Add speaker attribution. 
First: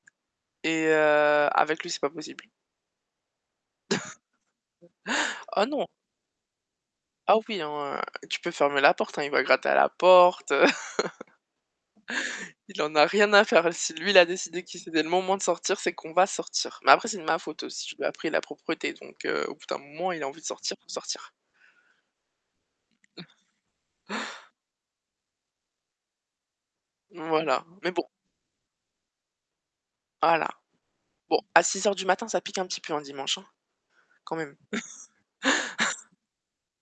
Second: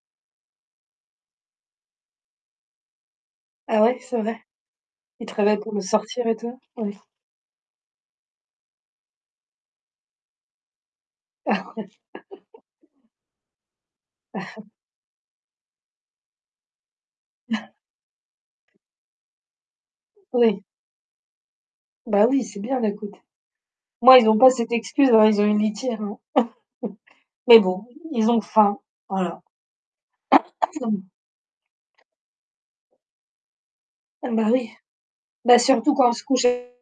Speaker 1: Et heu, avec lui, c'est pas possible?
Speaker 2: Ah ouais? C'est vrai? Il travaille
Speaker 1: Ah
Speaker 2: pour me
Speaker 1: non!
Speaker 2: sortir, et toi? Oui.
Speaker 1: Ah oui, hein, tu peux fermer la porte, hein, il va gratter à la porte, heu.
Speaker 2: Ah ouais.
Speaker 1: Il en a rien à faire, l si lui il a décidé que c'était le moment de sortir c'est qu'on va sortir. Mais après, c'est de ma faute aussi. Je lui ai appris la propreté, donc heu, au bout d'un moment, il a envie de
Speaker 2: Oui.
Speaker 1: sortir pour sortir.
Speaker 2: Bah oui, c'est bien d'un côté. Moi, ils ont pas cette excuse, hein, ils ont une litière, hein. Mais
Speaker 1: Voilà.
Speaker 2: bon,
Speaker 1: Mais bon!
Speaker 2: ils ont faim. Voilà.
Speaker 1: Voilà. Bon, à 6h du matin, ça pique un petit peu un dimanche, hein,
Speaker 2: Ah
Speaker 1: quand
Speaker 2: bah
Speaker 1: même.
Speaker 2: oui. Bah surtout quand on se couche et